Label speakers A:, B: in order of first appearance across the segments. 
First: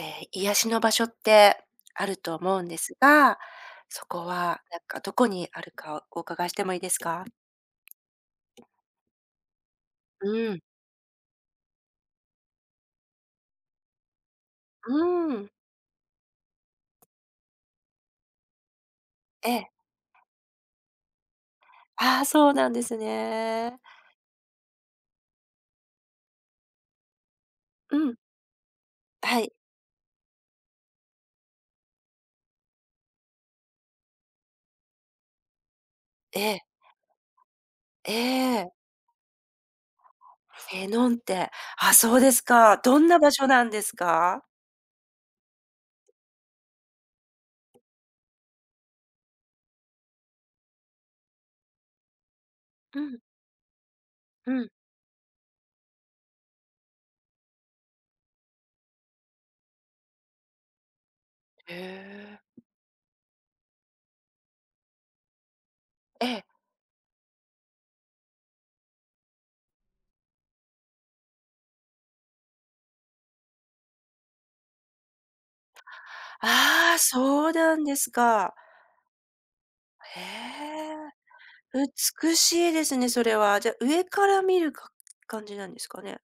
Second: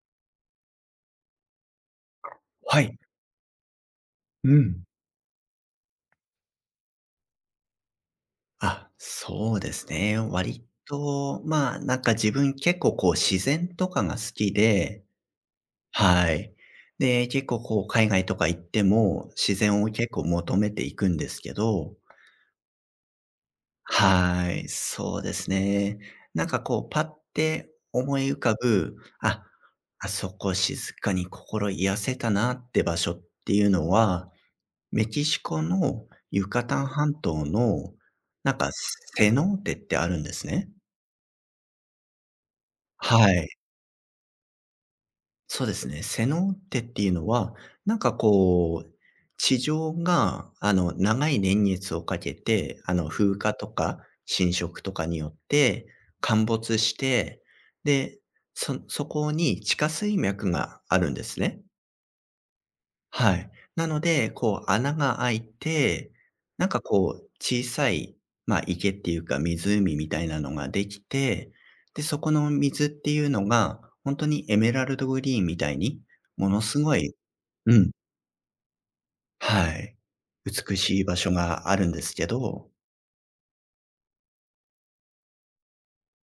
A: 癒しの場所ってあると思うんで
B: は
A: す
B: い。
A: が、そこ
B: う
A: はなん
B: ん。
A: かどこにあるかお伺いしてもいいですか？
B: あ、そうですね。
A: うん、
B: 割と、まあ、なんか自分結構こう自然とかが好きで、
A: うん、
B: はい。で、結構こう海外とか行っても
A: え
B: 自
A: え。
B: 然を結構求めていくんですけど、
A: ああ、そうなんですね。
B: はい、そうですね。なんかこうパッて
A: うん、
B: 思い浮かぶ、
A: は
B: あ、
A: い、
B: あそこ静かに心癒せたなって場所っていうのは、メキシコの
A: え
B: ユ
A: え、
B: カタン半島の、
A: え
B: なんか
A: え。
B: セノーテってあるんですね。
A: セノンテ、あ、そうですか。どんな場
B: は
A: 所
B: い。
A: なんですか？
B: そうですね。セノーテっていうのは、なんかこう、地上が、あの、長い年月をかけて、あ
A: う
B: の、
A: ん、
B: 風化とか侵
A: うん。
B: 食とかによって陥没して、で、そこに地下水脈があるんですね。
A: へえ、
B: はい。なので、こう穴が開いて、
A: ええ。
B: なんかこう小さい、まあ、池っていうか湖みたいなのができて、で、そこの水っていうのが、本当にエメラルドグリーンみたいに、ものす
A: あ
B: ご
A: あ、
B: い、
A: そうな
B: う
A: ん
B: ん、
A: ですか。
B: はい、
A: へ
B: 美しい
A: え、
B: 場所があるんですけ
A: 美し
B: ど、
A: いですね、それは。じゃあ、上から見るか感じなんですかね？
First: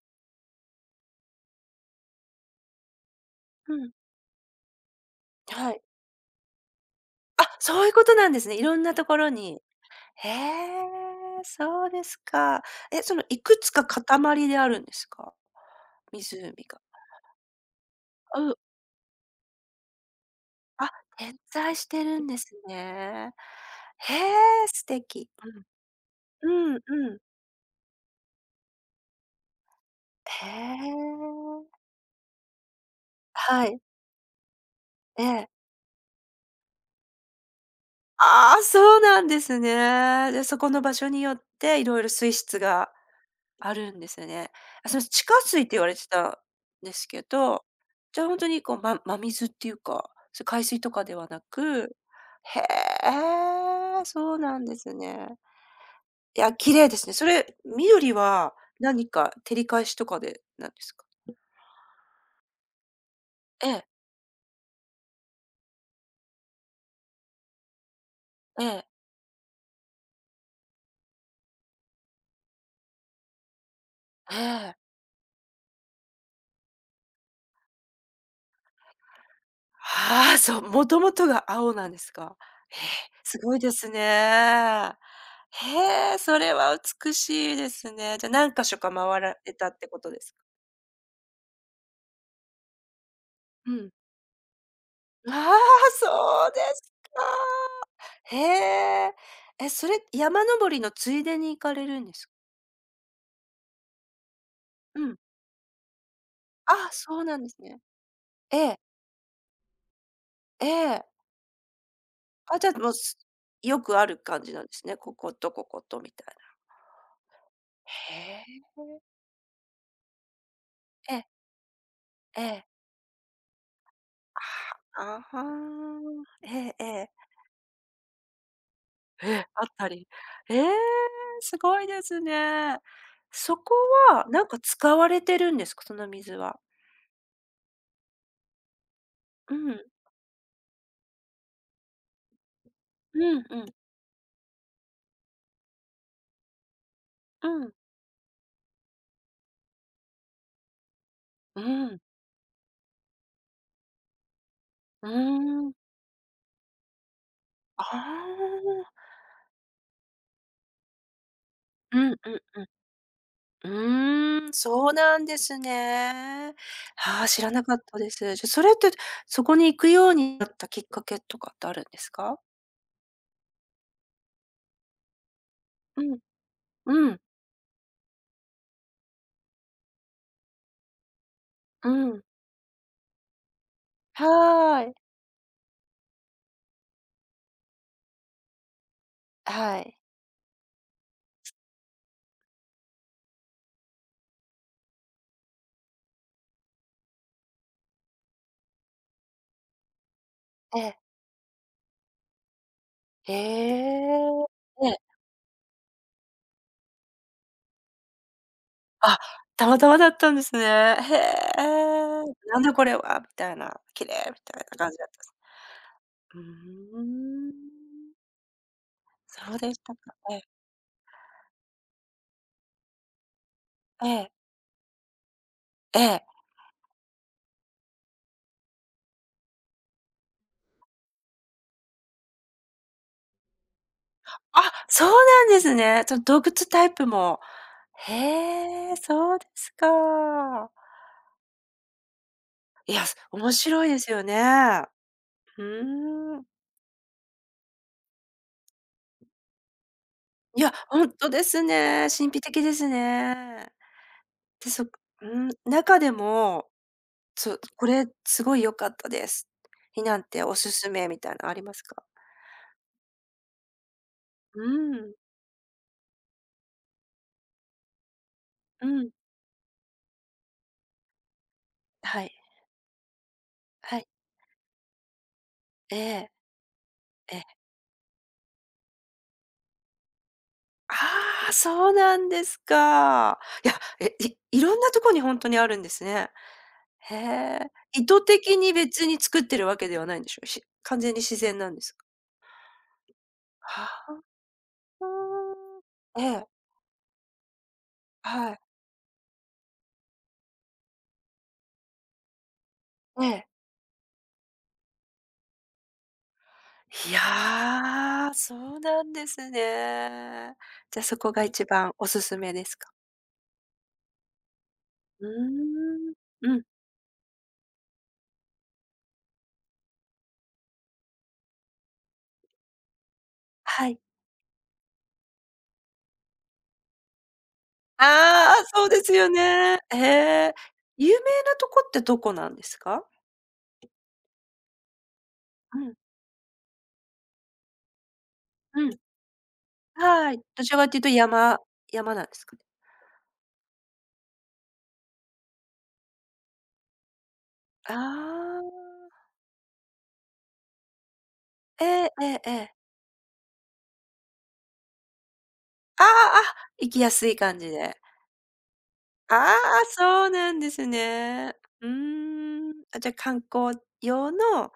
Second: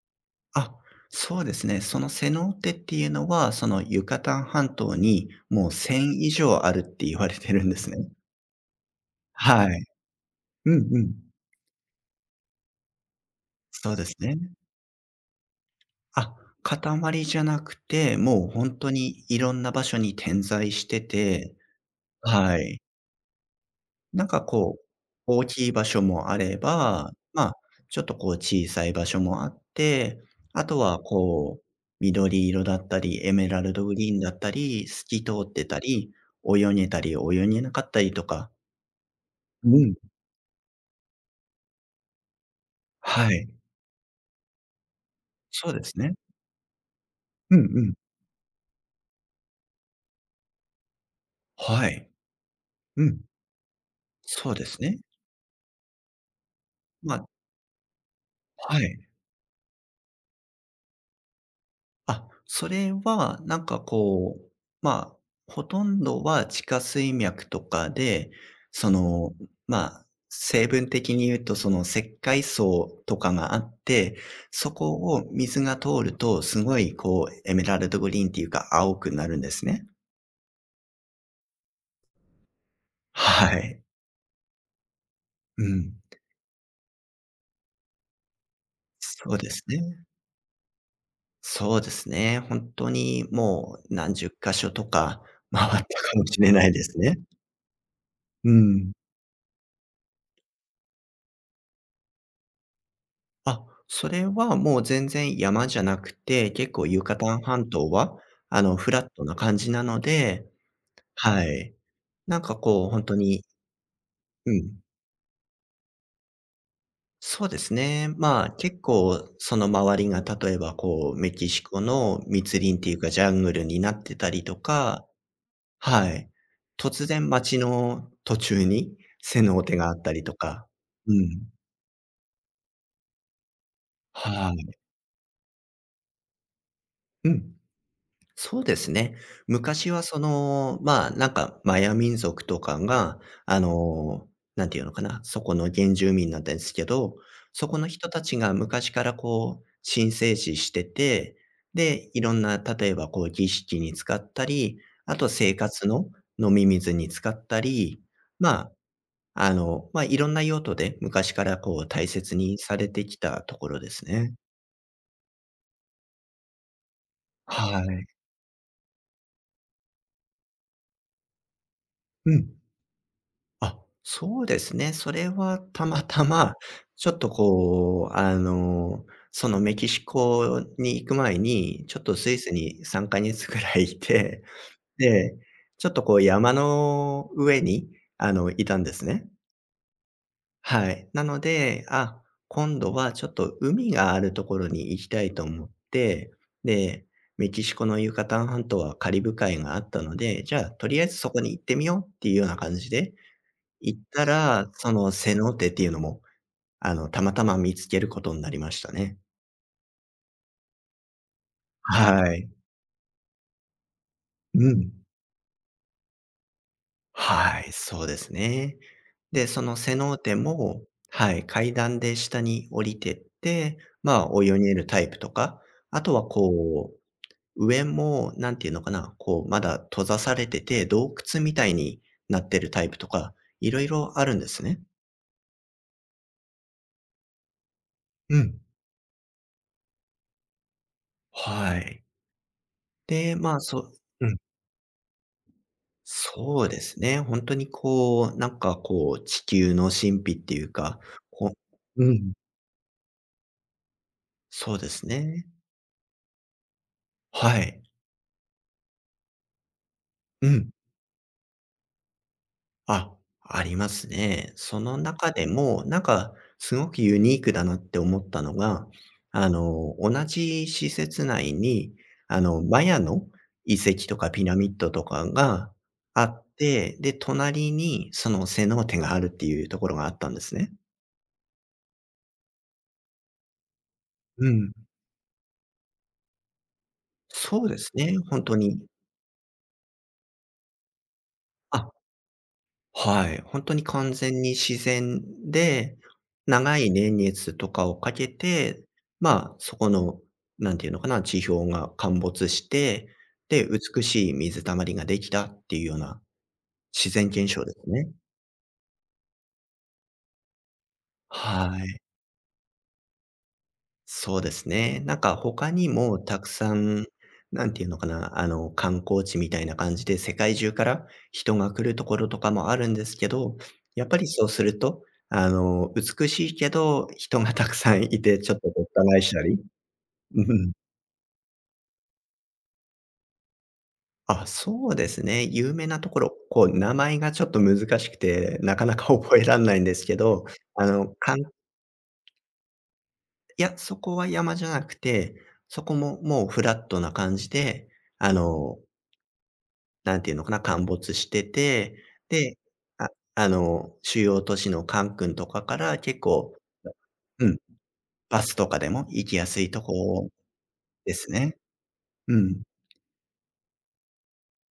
B: あ、そうですね、そのセノーテっていうのは、そ
A: う
B: の
A: ん。
B: ユカタン半島にもう
A: はい。
B: 1000以上あるって言われ
A: あ、
B: てるんで
A: そう
B: す
A: いうこ
B: ね。
A: となんですね。いろんなところに。
B: はい。
A: へえ、
B: うんうん。
A: そうですか。え、そのいくつか
B: そうですね。
A: 塊であるんですか？
B: あ、
A: 湖が。
B: 塊じゃなくて、も
A: う
B: う
A: ん。
B: ほんとにいろんな場所に点在し
A: あ、
B: て
A: 点
B: て、
A: 在してるんです
B: はい。
A: ね。へ
B: なんか
A: え、
B: こう、
A: 素敵。
B: 大きい場所もあ
A: う
B: れ
A: ん。うん
B: ば、
A: うん。
B: ま、あちょっとこう小さい場所もあって、
A: へ
B: あと
A: え。
B: はこう、緑色だったり、エメラ
A: は
B: ル
A: い。
B: ドグリーンだったり、透
A: え
B: き通
A: え。
B: ってたり、泳げたり泳げなかったりとか、
A: ああ、そうなんです
B: うん。
A: ね。で、そこの場所によっていろいろ水質が
B: はい。
A: あるんですよね。あ、それ地下水っ
B: そう
A: て言
B: で
A: われ
B: す
A: て
B: ね。
A: たんですけ
B: うん
A: ど、
B: うん。
A: じゃあほんとにこう、真水っていうか、それ海水とかではな
B: は
A: く、
B: い。
A: へ
B: うん。
A: え、そう
B: そう
A: な
B: で
A: んで
B: す
A: す
B: ね。
A: ね。いや、綺麗ですね。
B: ま
A: そ
B: あ、
A: れ、緑は
B: はい。
A: 何か照り返しとかでなんですか？
B: あ、それはなん
A: え
B: か
A: え、
B: こう、まあ、ほとんどは地下水脈とかで、
A: ええ、
B: その、まあ、成分的に言うとその石灰層とかがあって、
A: え
B: そ
A: え。
B: こを水が通るとすごいこうエメラルドグリーンっていうか青くなるんですね。
A: ああ、そう、もともとが青なんですか。へえ、す
B: は
A: ごいで
B: い。
A: すね。
B: うん。
A: へえ、それは美しいですね。じゃ、何か所か回
B: そう
A: ら
B: で
A: れ
B: す
A: たってこ
B: ね。
A: とですか？
B: そうですね。本当に
A: う
B: も
A: ん。
B: う何十箇所とか
A: ああ、
B: 回ったかもし
A: そ
B: れ
A: うで
B: ないで
A: す
B: すね。
A: か。へ
B: うん。
A: え。え、それ、山登りのついでに行かれるんです、
B: あ、それはもう
A: う
B: 全
A: ん。
B: 然山じゃなくて、結構
A: あ、
B: ユカ
A: そう
B: タ
A: な
B: ン
A: んです
B: 半
A: ね。
B: 島は、
A: え
B: あの、
A: え、
B: フラットな感じなので、
A: ええ。
B: はい。なんか
A: あ、じゃあ、
B: こ
A: も
B: う
A: う、
B: ほんと
A: す
B: に、
A: よくある感
B: う
A: じなんで
B: ん、
A: すね。こことこことみたいな。
B: そうですね。ま
A: へ
B: あ、結
A: え。
B: 構その周りが例えばこ
A: え
B: う
A: え、
B: メキシコの
A: え
B: 密
A: え。
B: 林っていうかジャングルになってたりと
A: あ
B: か、
A: あ、あ
B: は
A: は。
B: い。
A: えええ
B: 突
A: え。
B: 然街の途中に
A: え
B: 背
A: え、
B: のお
A: あっ
B: 手が
A: た
B: あっ
A: り。
B: たりと
A: え
B: か。
A: え、
B: うん。
A: すごいですね。そこは、なん
B: は
A: か
B: い。
A: 使われてるんですか？その水は。
B: うん。そうですね。
A: うん、
B: 昔はその、まあ、なんかマヤ民族とかが、
A: うんうん、
B: あ
A: うん。
B: の、なんていうのかな、そこの原住民なんですけど、そこの人たちが昔からこう、神聖視してて、
A: うん、
B: で、いろんな、例えばこう儀式に使ったり、
A: うー
B: あと生活
A: ん。
B: の飲み水に使った
A: あ
B: り、ま
A: あ。
B: あ、あの、まあ、いろんな用途で昔からこう
A: う
B: 大
A: んうん
B: 切に
A: う
B: されてきたところですね。
A: ん。うーん、そうなんですね。ああ、知らなかっ
B: は
A: た
B: い。
A: です。じゃ、それって、そこに行くようになったきっかけとかってあるんです
B: う
A: か？
B: ん。あ、そうですね。それはたま
A: うん、
B: たま、ちょ
A: う
B: っ
A: ん、
B: とこう、あの、そのメキシコに行く前に、
A: う
B: ちょっと
A: ん。
B: スイスに3か月ぐらいいて、
A: はい。
B: で、ちょっとこう山の上に、あの、いたんですね。
A: はい。
B: はい。なので、あ、今度はちょっと海があるところに行きたいと思って、で、メキシコのユカタン半島はカリブ海があったので、じゃあ
A: え
B: と
A: え。
B: りあえずそこに行ってみようっていうような感じで
A: へ
B: 行った
A: え。
B: ら、
A: え
B: そ
A: え。
B: のセノーテっていうのも、あの、たまたま見つけることになりましたね。
A: あ、たまたまだったんですね。へえ。
B: はい。
A: なんだこれはみたいな、綺麗みた
B: う
A: いな感
B: ん。
A: じだったんです。うー
B: はい、そうで
A: ん。
B: すね。で、
A: そう
B: そ
A: で
B: の
A: し
B: セ
A: た
B: ノ
A: か。
B: ーテ
A: ええ、
B: も、はい、階段で下に降りてって、
A: え
B: ま
A: え、
B: あ、泳げるタイプとか、
A: え
B: あとは
A: え。
B: こう、上も、なんていうのかな、こう、まだ閉ざされてて、洞窟みたいになってるタイプとか、いろいろあるんで
A: あ、
B: すね。
A: そうなんですね。その動物タイプも。へ
B: うん。
A: え、そうですか。
B: はい。
A: いや、
B: で、
A: 面
B: まあ、そ
A: 白い
B: う、
A: ですよ
B: う
A: ね。
B: ん。
A: うーん。
B: そうですね。本当にこう、なんかこう、地球の神秘って
A: い
B: いう
A: や、
B: か、
A: ほんとで
B: こ
A: す
B: う、
A: ね。
B: う
A: 神
B: ん、
A: 秘的ですね。で、
B: そうです
A: う
B: ね。
A: ん、中でも、
B: は
A: そ
B: い。
A: これすごい良かったです。になんて
B: う
A: お
B: ん。
A: すすめみたいなありますか？
B: あ、ありますね。
A: う
B: その
A: ん、
B: 中でも、なんかすごくユニークだなって思ったのが、
A: うん。
B: あの、同じ施設内に、
A: はい、
B: あの、マヤの遺
A: は
B: 跡
A: い。
B: とかピラミッドとかが
A: え
B: あ
A: え、
B: って、で、
A: ええ。
B: 隣にそのセノーテがあるっていうところがあったんですね。
A: ああ、そうなんですか。いや、え、
B: う
A: い
B: ん。
A: ろんなとこにほんとにあるんですね。へえ。
B: そうです
A: 意
B: ね、
A: 図
B: 本当
A: 的に
B: に。
A: 別に作ってるわけではないんでしょ？し完全に自然なん
B: あ、
A: ですか？
B: はい、本当に
A: は
B: 完全に自
A: あ。
B: 然で、
A: ーええ、
B: 長い年月とかをかけ
A: はい、
B: て、まあ、そこの、何ていうのかな、地表が陥没して、
A: ええ。
B: で、美しい水たまりができたっていうような自
A: い
B: 然現象ですね。
A: や、そうなんですね。じゃ、そこが一
B: は
A: 番
B: い。
A: おすすめですか？
B: そうですね。なん
A: う
B: か他に
A: ーん。
B: もたく
A: うん、
B: さん、なんていうのかな、あの、観光地みたいな感じで世界中から人が来るところとかもあるんですけど、
A: はい。
B: やっぱりそうすると、あの、美しいけど、人がたくさんいてちょ
A: あ
B: っ
A: あ、
B: とごっ
A: そう
B: た
A: です
B: 返
A: よ
B: したり。
A: ね。へ
B: う
A: え。
B: ん。
A: 有名なとこってどこなんですか？
B: あ、そうですね。有
A: う
B: 名
A: ん、
B: なところ、こう名前がちょっと難しくて、な
A: う
B: かな
A: ん、
B: か 覚えられないんですけ
A: はい。
B: ど、
A: どちら
B: あ
A: かという
B: の、
A: と
B: かん
A: 山なんですかね？
B: いや、そこは山じゃなくて、そこももうフラットな感じで、
A: あ
B: あの、
A: あ。
B: なんていうのかな、陥没して
A: え
B: て、
A: ええええ
B: で、
A: え。
B: あ、あの、主要都市のカンクンとかから
A: ああ、
B: 結
A: あ、
B: 構、
A: 行きやすい
B: う
A: 感
B: ん、
A: じで。
B: バスとかでも行
A: あ
B: きや
A: あ、
B: すいと
A: そ
B: こ
A: うなんです
B: です
A: ね。
B: ね。
A: うー
B: うん。
A: ん。あ、じゃ、観光用の、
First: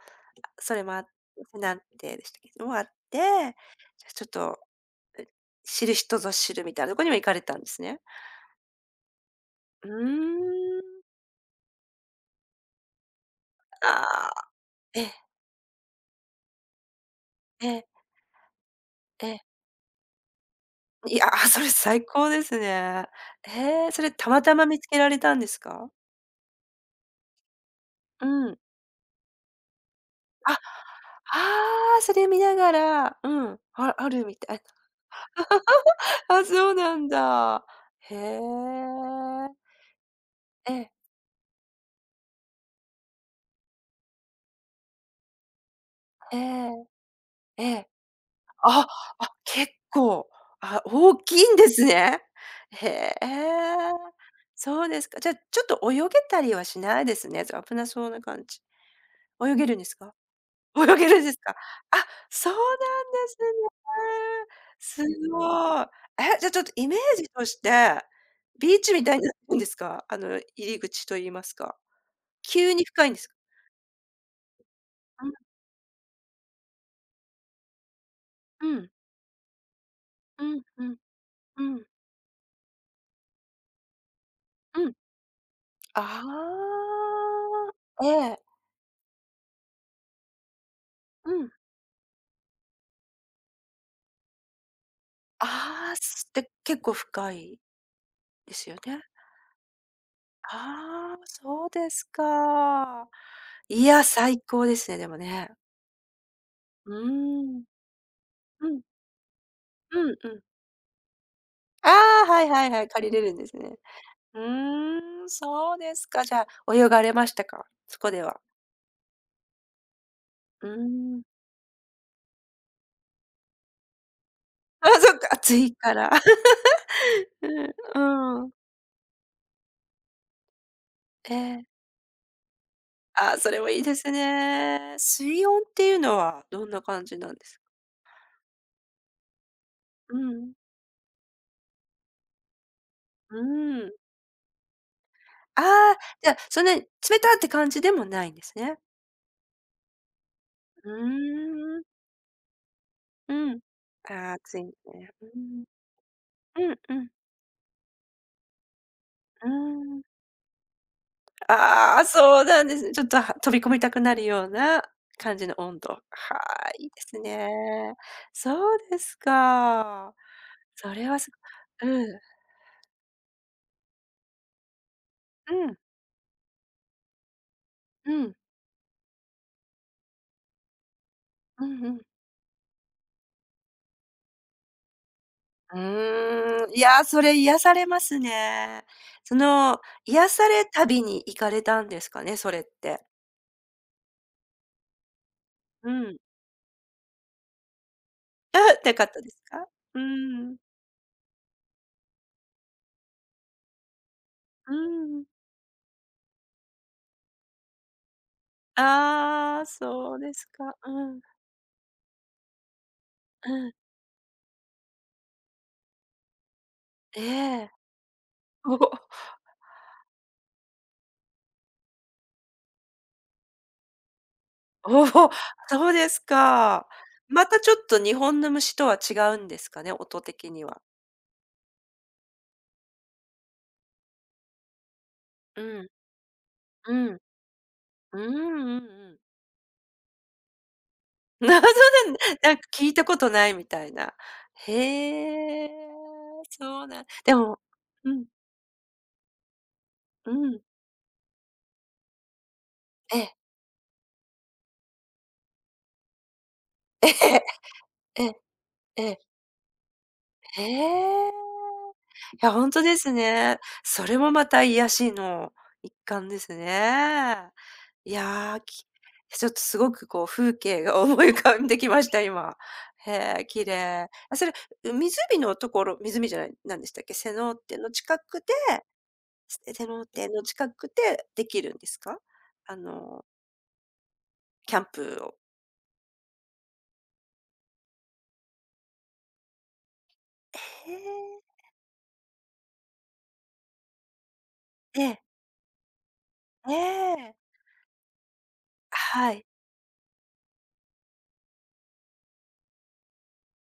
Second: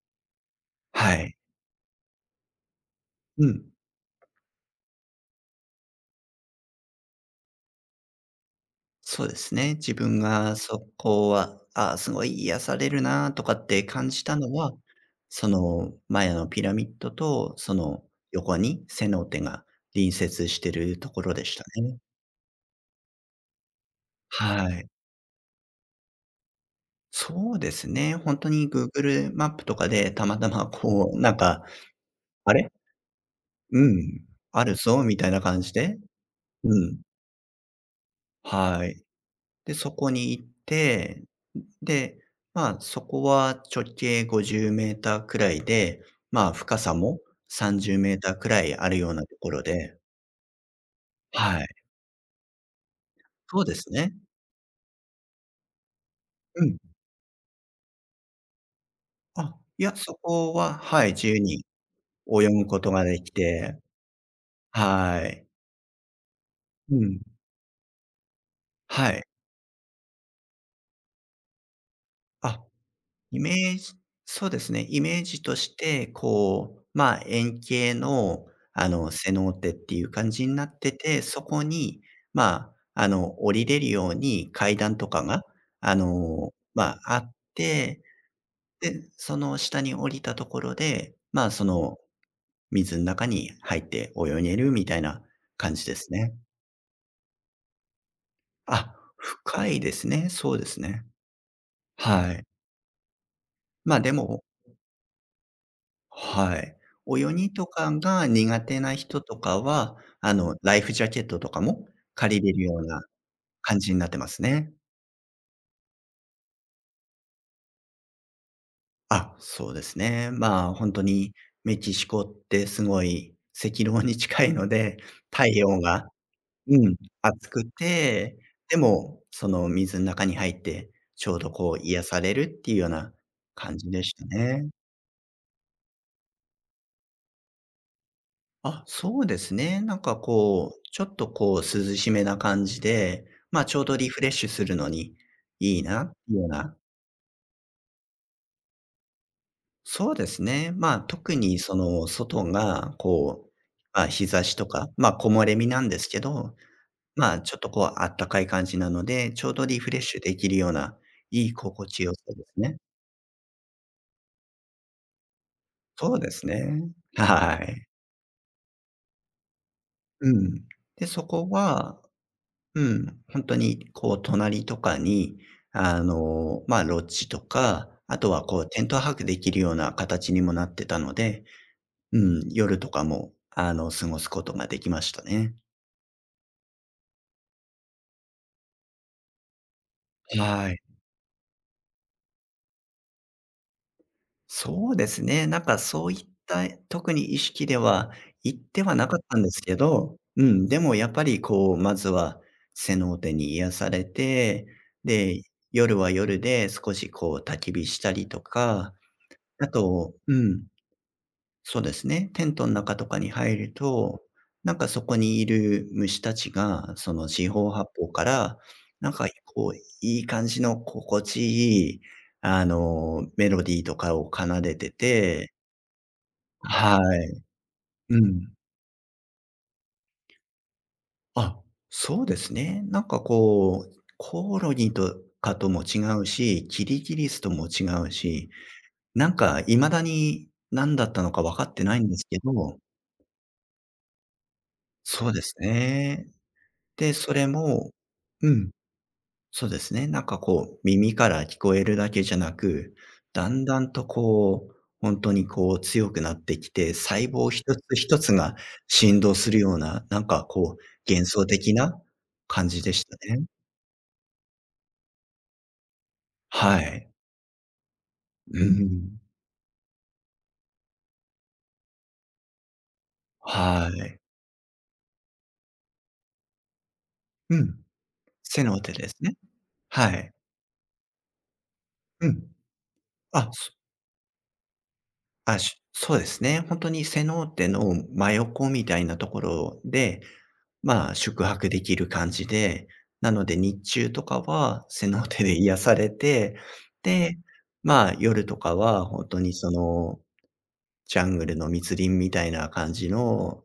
A: それもあ
B: はい。
A: セナンでしたっけ、もあって、
B: うん。
A: じゃ、ちょっと、え、知る人ぞ知るみたいなとこにも行かれたんですね。
B: そうですね。
A: う
B: 自分が
A: ーん。
B: そこは、あ、すごい癒されるなとかって感じ
A: ああ、
B: たのは、
A: ええ、
B: その、マヤのピラミッドと、
A: え
B: そ
A: え、
B: の横にセノー
A: ええ。
B: テが隣接してると
A: い
B: こ
A: や、
B: ろでし
A: そ
B: た
A: れ
B: ね。
A: 最高ですね。へえ、それたまたま
B: は
A: 見つ
B: い。
A: けられたんですか？
B: そうですね。
A: う
B: 本当
A: ん。
B: に Google マップとかでたまた
A: あ、
B: まこう、なんか、
A: ああ、それ見
B: あ
A: なが
B: れ、
A: ら、うん、
B: う
A: ああ
B: ん、
A: るみたい、
B: あるぞみたいな感じで、
A: あ、そう
B: うん、
A: なんだ。へ
B: は
A: え。
B: い。で、そこに行っ
A: ええ、
B: て、で、まあ、そこは直径5 0ーターくらいで、
A: え
B: まあ、深
A: え、
B: さも
A: え
B: 3
A: え。
B: 0ーターくらい
A: あ、
B: あるような
A: あ、
B: ところ
A: 結
B: で、
A: 構、あ、大きいん
B: は
A: で
B: い、
A: すね。へ
B: そうで
A: え、
B: すね。
A: そうですか。じゃ、あちょっと泳げたり
B: う
A: は
B: ん。
A: しないですね。そ、危なそうな感じ。
B: あ、
A: 泳げるん
B: い
A: で
B: や、
A: すか？
B: そこは
A: 泳
B: は
A: げ
B: い、
A: るん
B: 自
A: です
B: 由
A: か？
B: に
A: あ、
B: 泳
A: そうな
B: ぐ
A: ん
B: ことがで
A: で
B: き
A: す
B: て、
A: ね。す
B: はい。
A: ごい。え、じゃ、あちょっとイ
B: う
A: メー
B: ん、
A: ジとして、ビーチみ
B: は
A: たい
B: い。
A: になってるんですか？あの、入り口と言いますか。
B: あ、
A: 急に深いんですか？
B: イメージ、そうですね、イメー
A: うん、
B: ジとして、こう、まあ、円形の、
A: う
B: あ
A: ん。
B: の、セノーテっていう感
A: う
B: じに
A: ん
B: なっ
A: う
B: て
A: ん
B: て、そこ
A: うん
B: に、まあ、あの、降りれるように階
A: うん。
B: 段とかが、あの、
A: あ
B: まあ、あって、
A: あ、ええ。
B: で、その下に降りたところで、
A: う
B: まあ、
A: ん。
B: その水の中に入って泳げるみたいな感じ
A: あ
B: で
A: あ、
B: す
A: すっ
B: ね。
A: て結構深いですよ
B: あ、
A: ね。
B: 深いですね。そうですね。
A: ああ、そうです
B: はい。
A: か。い
B: まあ、
A: や、
B: で
A: 最
B: も、
A: 高ですね、でもね。
B: はい。
A: う
B: 泳ぎ
A: ーん。
B: とかが苦
A: う
B: 手
A: ん、
B: な人とかは、
A: うんう
B: あ
A: ん。
B: の、ライフジャケットとかも
A: ああ、
B: 借
A: はい
B: りれる
A: はい
B: よ
A: は
B: う
A: い、
B: な
A: 借りれるんですね。
B: 感じになってま
A: う
B: すね。
A: ーん、そうですか。じゃあ、泳がれましたか？そこでは。
B: あ、そうですね。ま
A: う
B: あ、本当
A: ーん。
B: にメキシコってすごい赤道に近いの
A: あ、
B: で、
A: そっか、
B: 太
A: 暑い
B: 陽
A: か
B: が、
A: ら。
B: うん、暑く
A: う
B: て、
A: ん、うん。
B: でも、その水の中に入って、ちょ
A: え
B: うどこう
A: え。
B: 癒されるっていうような
A: ああ、それも
B: 感
A: いい
B: じ
A: で
B: で
A: す
B: したね。
A: ね。水温っていうのはどんな感じなんですか？
B: あ、そうですね。なんか
A: うん。
B: こう、ちょっとこう涼しめな感じで、
A: う
B: まあちょう
A: ーん。
B: どリフレッシュするのに
A: あ
B: いい
A: あ、
B: なって
A: じゃ
B: い
A: あ、
B: うよう
A: そんな
B: な。
A: に冷たって感じでもないんですね。
B: そうですね。
A: う
B: まあ特にそ
A: ーん。
B: の外がこう、
A: うん。
B: まあ
A: あ
B: 日
A: あ、
B: 差し
A: 暑い
B: と
A: ね。
B: か、まあ
A: う
B: 木漏れ
A: ん。
B: 日なんですけど、
A: うんうん。
B: まあちょっとこうあったかい感じなので、ち
A: うー
B: ょうどリフレッ
A: ん。
B: シュできるような、いい心
A: あ
B: 地
A: あ、
B: よさで
A: そう
B: す
A: なんで
B: ね。
A: すね。ちょっと、は飛び込みたくなるような感じの温度。は
B: そうです
A: あ、
B: ね。
A: いいですね。
B: はい。
A: そうですか。
B: うん。
A: そ
B: で、
A: れは
B: そ
A: す
B: こ
A: ご
B: は
A: うん。
B: うん、本当にこう隣とかに、
A: うん。
B: ロッジとか、
A: う
B: あと
A: ん。
B: はこうテント泊できるような形にもなってたので、
A: うんうん
B: うん、夜とかも、過ごすことができましたね。
A: うーん、いや、それ癒されますね。その、癒され
B: はい。
A: 旅に行かれたんですかね、それって。
B: そうですね、なんか
A: う
B: そうい
A: ん。
B: った特に意識では行っ
A: あ、
B: ては
A: なか
B: な
A: っ
B: かっ
A: たで
B: たん
A: す
B: で
A: か？
B: すけ
A: うー
B: ど、う
A: ん、
B: ん、でもやっぱりこう、まずはセノーテに癒されて、
A: うーん。
B: で、夜は夜で少しこう焚き火したりとか、
A: ああ、
B: あと
A: そうですか。うん、
B: そうですね。テントの中とかに入
A: う
B: る
A: ん。
B: と、なんかそこにいる虫たちが、その四
A: え
B: 方
A: え。
B: 八方から、
A: おお、
B: なんかこう、いい感じの心地いい、メロディーとかを奏でて
A: おお、
B: て、
A: そうですか。
B: はい。
A: またちょっと日
B: う
A: 本の
B: ん。
A: 虫とは違うんですかね、音的には。
B: あ、そうですね。なんかこう、コオロギとか
A: う
B: とも
A: ん、
B: 違うし、キ
A: う
B: リギ
A: ん。
B: リスとも違う
A: うん
B: し、
A: うんうん。
B: なんか未だに何だったの か分
A: な
B: か
A: ぞ
B: ってないん
A: なん
B: で
A: だ。
B: すけ
A: なんか
B: ど、
A: 聞いたことないみたいな。
B: そうです
A: へえ、
B: ね。
A: そうなん
B: で、そ
A: で
B: れ
A: も
B: も
A: うん、
B: うん、そうですね。なん
A: う
B: か
A: ん。
B: こう、耳から聞こえるだけじゃなく、
A: ええ、
B: だんだんとこう、ほんとにこう強くなってきて、
A: え
B: 細
A: え、
B: 胞一つ一
A: え
B: つ
A: え、
B: が
A: ええ、え
B: 振
A: え。
B: 動するような、なんか
A: へ
B: こう、
A: え。
B: 幻想的な
A: いや、ほ
B: 感
A: ん
B: じ
A: と
B: で
A: で
B: し
A: す
B: たね。
A: ね。それもまた癒しの一環です
B: はい。
A: ね。いや、
B: うん。
A: ちょっとすごくこう風景が思い浮かんできました、今。へえ、綺
B: は
A: 麗。
B: い。
A: あ、それ、湖のところ湖じゃない、なんでしたっけ、瀬の
B: う
A: って
B: ん。
A: の近くで
B: セノーテですね。
A: ステテ
B: は
A: 店
B: い。
A: の近くでできるんですか？
B: うん。
A: あの、
B: あ、そ
A: キャンプを。
B: あ、しそうですね。ほんとにセノーテの真横みたいなところで、
A: へ
B: まあ、
A: え。
B: 宿泊できる感じで、なので日中とかは
A: え
B: セノ
A: え。
B: ーテで癒されて、
A: ええ。
B: で、まあ、夜とかはほん
A: は
B: と
A: い。
B: にその、ジャングルの密林みたいな感じの、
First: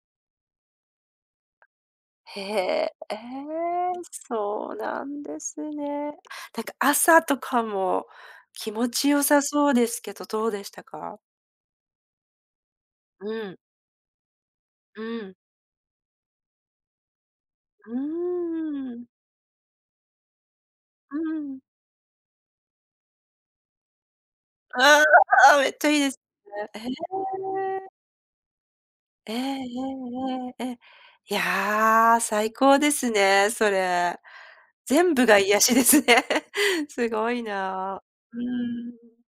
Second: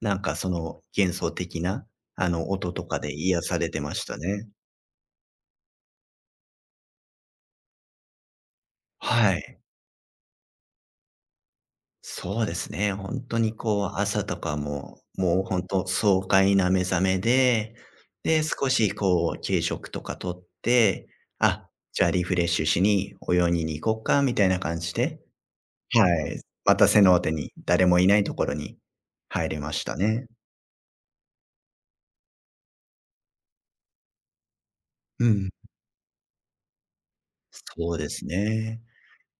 B: なんかその幻想的な、
A: へ
B: 音と
A: え。
B: かで
A: え
B: 癒されて
A: え、
B: ましたね。
A: そうなんですね。なんか朝とかも気持ち良
B: は
A: さ
B: い。
A: そうですけど、どうでしたか？
B: そうですね。本
A: う
B: 当に
A: ん、
B: こう、朝とかも、
A: うん、
B: もう本当爽快な目覚めで、
A: う
B: で、少し
A: ーん、
B: こう軽食とかとって、
A: うん。
B: あ、じゃあリフレッシュしに泳ぎに行こっかみたいな感じ
A: あ
B: で、
A: あ、めっちゃいいです
B: はい、ま
A: ね。
B: た
A: へえ。
B: 背のーに誰もいないところに
A: ええ
B: 入れ
A: え
B: ましたね。
A: えええええ。いや、最高ですね、それ。全
B: う
A: 部が
B: ん、
A: 癒しですね。すごい
B: そう
A: な。
B: です
A: う
B: ね。
A: ん。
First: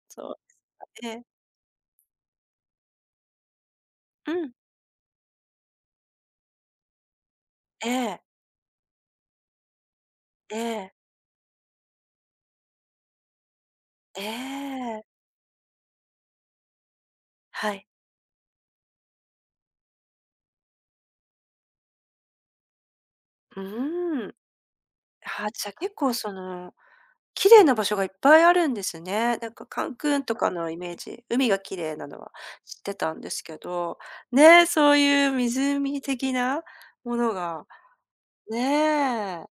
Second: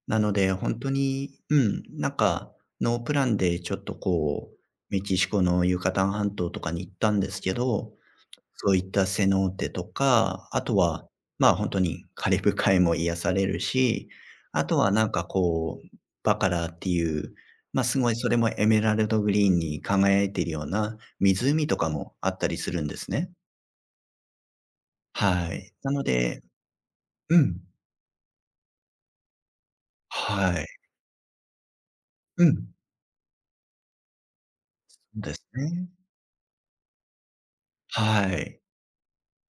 B: な
A: そ
B: の
A: う、
B: で本当
A: ええ、
B: に、うん、なんかノープランでちょっと
A: う
B: こ
A: ん、
B: う、メキシコのユカタン半島とかに行ったんですけ
A: え
B: ど、
A: え、
B: そういったセノーテとか、
A: え
B: あと
A: え、
B: は、まあ、本当にカリブ海も癒されるし、
A: え
B: あとは
A: え、
B: なんかこう、バカラっていう、
A: は
B: ま、あ
A: い。
B: すごいそれもエメラルドグリーンに輝いているような湖とかもあったりするんですね。
A: うーん。は、
B: は
A: じ
B: い。
A: ゃ、
B: な
A: 結
B: の
A: 構そ
B: で、
A: の、
B: う
A: 綺
B: ん。
A: 麗な場所がいっぱいあるんですね。なんかカンクンとか
B: はい。
A: のイメージ、海が綺麗なのは
B: うん。
A: 知ってたんですけど、ねえ、そう
B: そう
A: いう
B: ですね。
A: 湖的なものが、
B: はい。
A: ねえ。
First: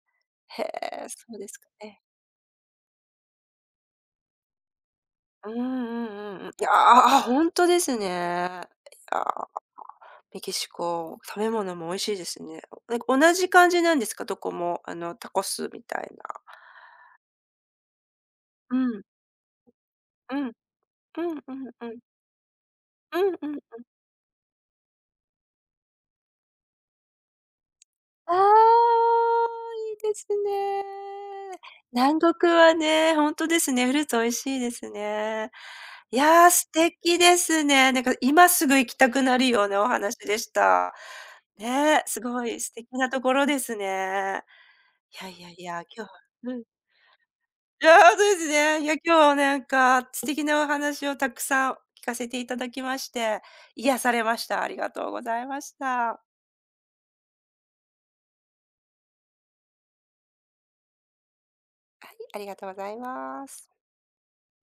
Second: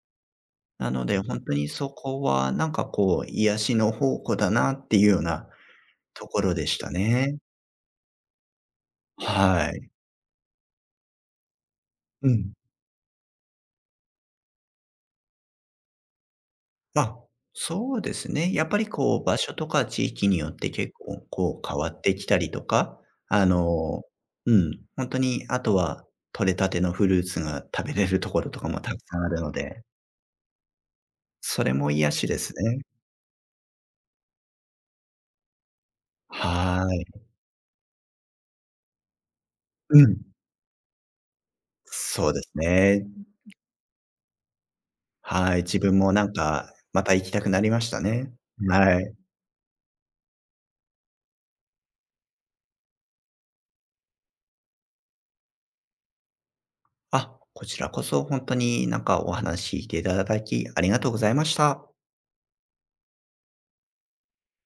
A: へ
B: なの
A: え、
B: で、
A: そう
B: 本
A: で
B: 当
A: す
B: に
A: か
B: そ
A: ね。
B: こはなんかこう、癒しの宝庫だなっていうような
A: うんうん
B: とこ
A: うんうん。
B: ろ
A: い
B: で
A: やー、
B: した
A: ああ、
B: ね。
A: 本当ですね。いや、
B: はい。
A: メキシコ、食べ物も美味しいで
B: う
A: す
B: ん。
A: ね。なんか同じ感じなんですか？どこも、あの、タコスみたいな。
B: あ、そうですね。やっ
A: う
B: ぱり
A: ん。
B: こう場所とか地域
A: う
B: に
A: ん。
B: よって結構
A: うんう
B: こ
A: ん
B: う変
A: う
B: わ
A: ん。
B: ってきたりとか、
A: うん
B: あ
A: うん。
B: の、うん、本当にあとは採れたてのフルーツが食べれると
A: ああ、
B: ころとかもたくさんあるので、
A: いいですね。
B: それも癒
A: 南
B: しで
A: 国
B: す
A: は
B: ね。
A: ね、ほんとですね、フルーツ美味しいですね。いや、素
B: はい。
A: 敵ですね。なんか今すぐ行きたくなるようなお
B: うん。
A: 話でした。ね、す
B: そうで
A: ご
B: す
A: い素敵
B: ね。
A: なところですね。いやいや
B: は
A: い
B: い。自
A: や、
B: 分
A: 今日は
B: もなん
A: うん。
B: かまた行きたくなりま
A: い
B: し
A: や、
B: た
A: ほんと
B: ね。
A: ですね。いや、
B: は
A: 今
B: い。
A: 日はなんか素敵なお話をたくさん聞かせていただきまして、癒されました。ありがとうございました。
B: あ、こちらこそ本当になんかお話聞いていただきありがとうございました。
A: はい、ありがとうございます。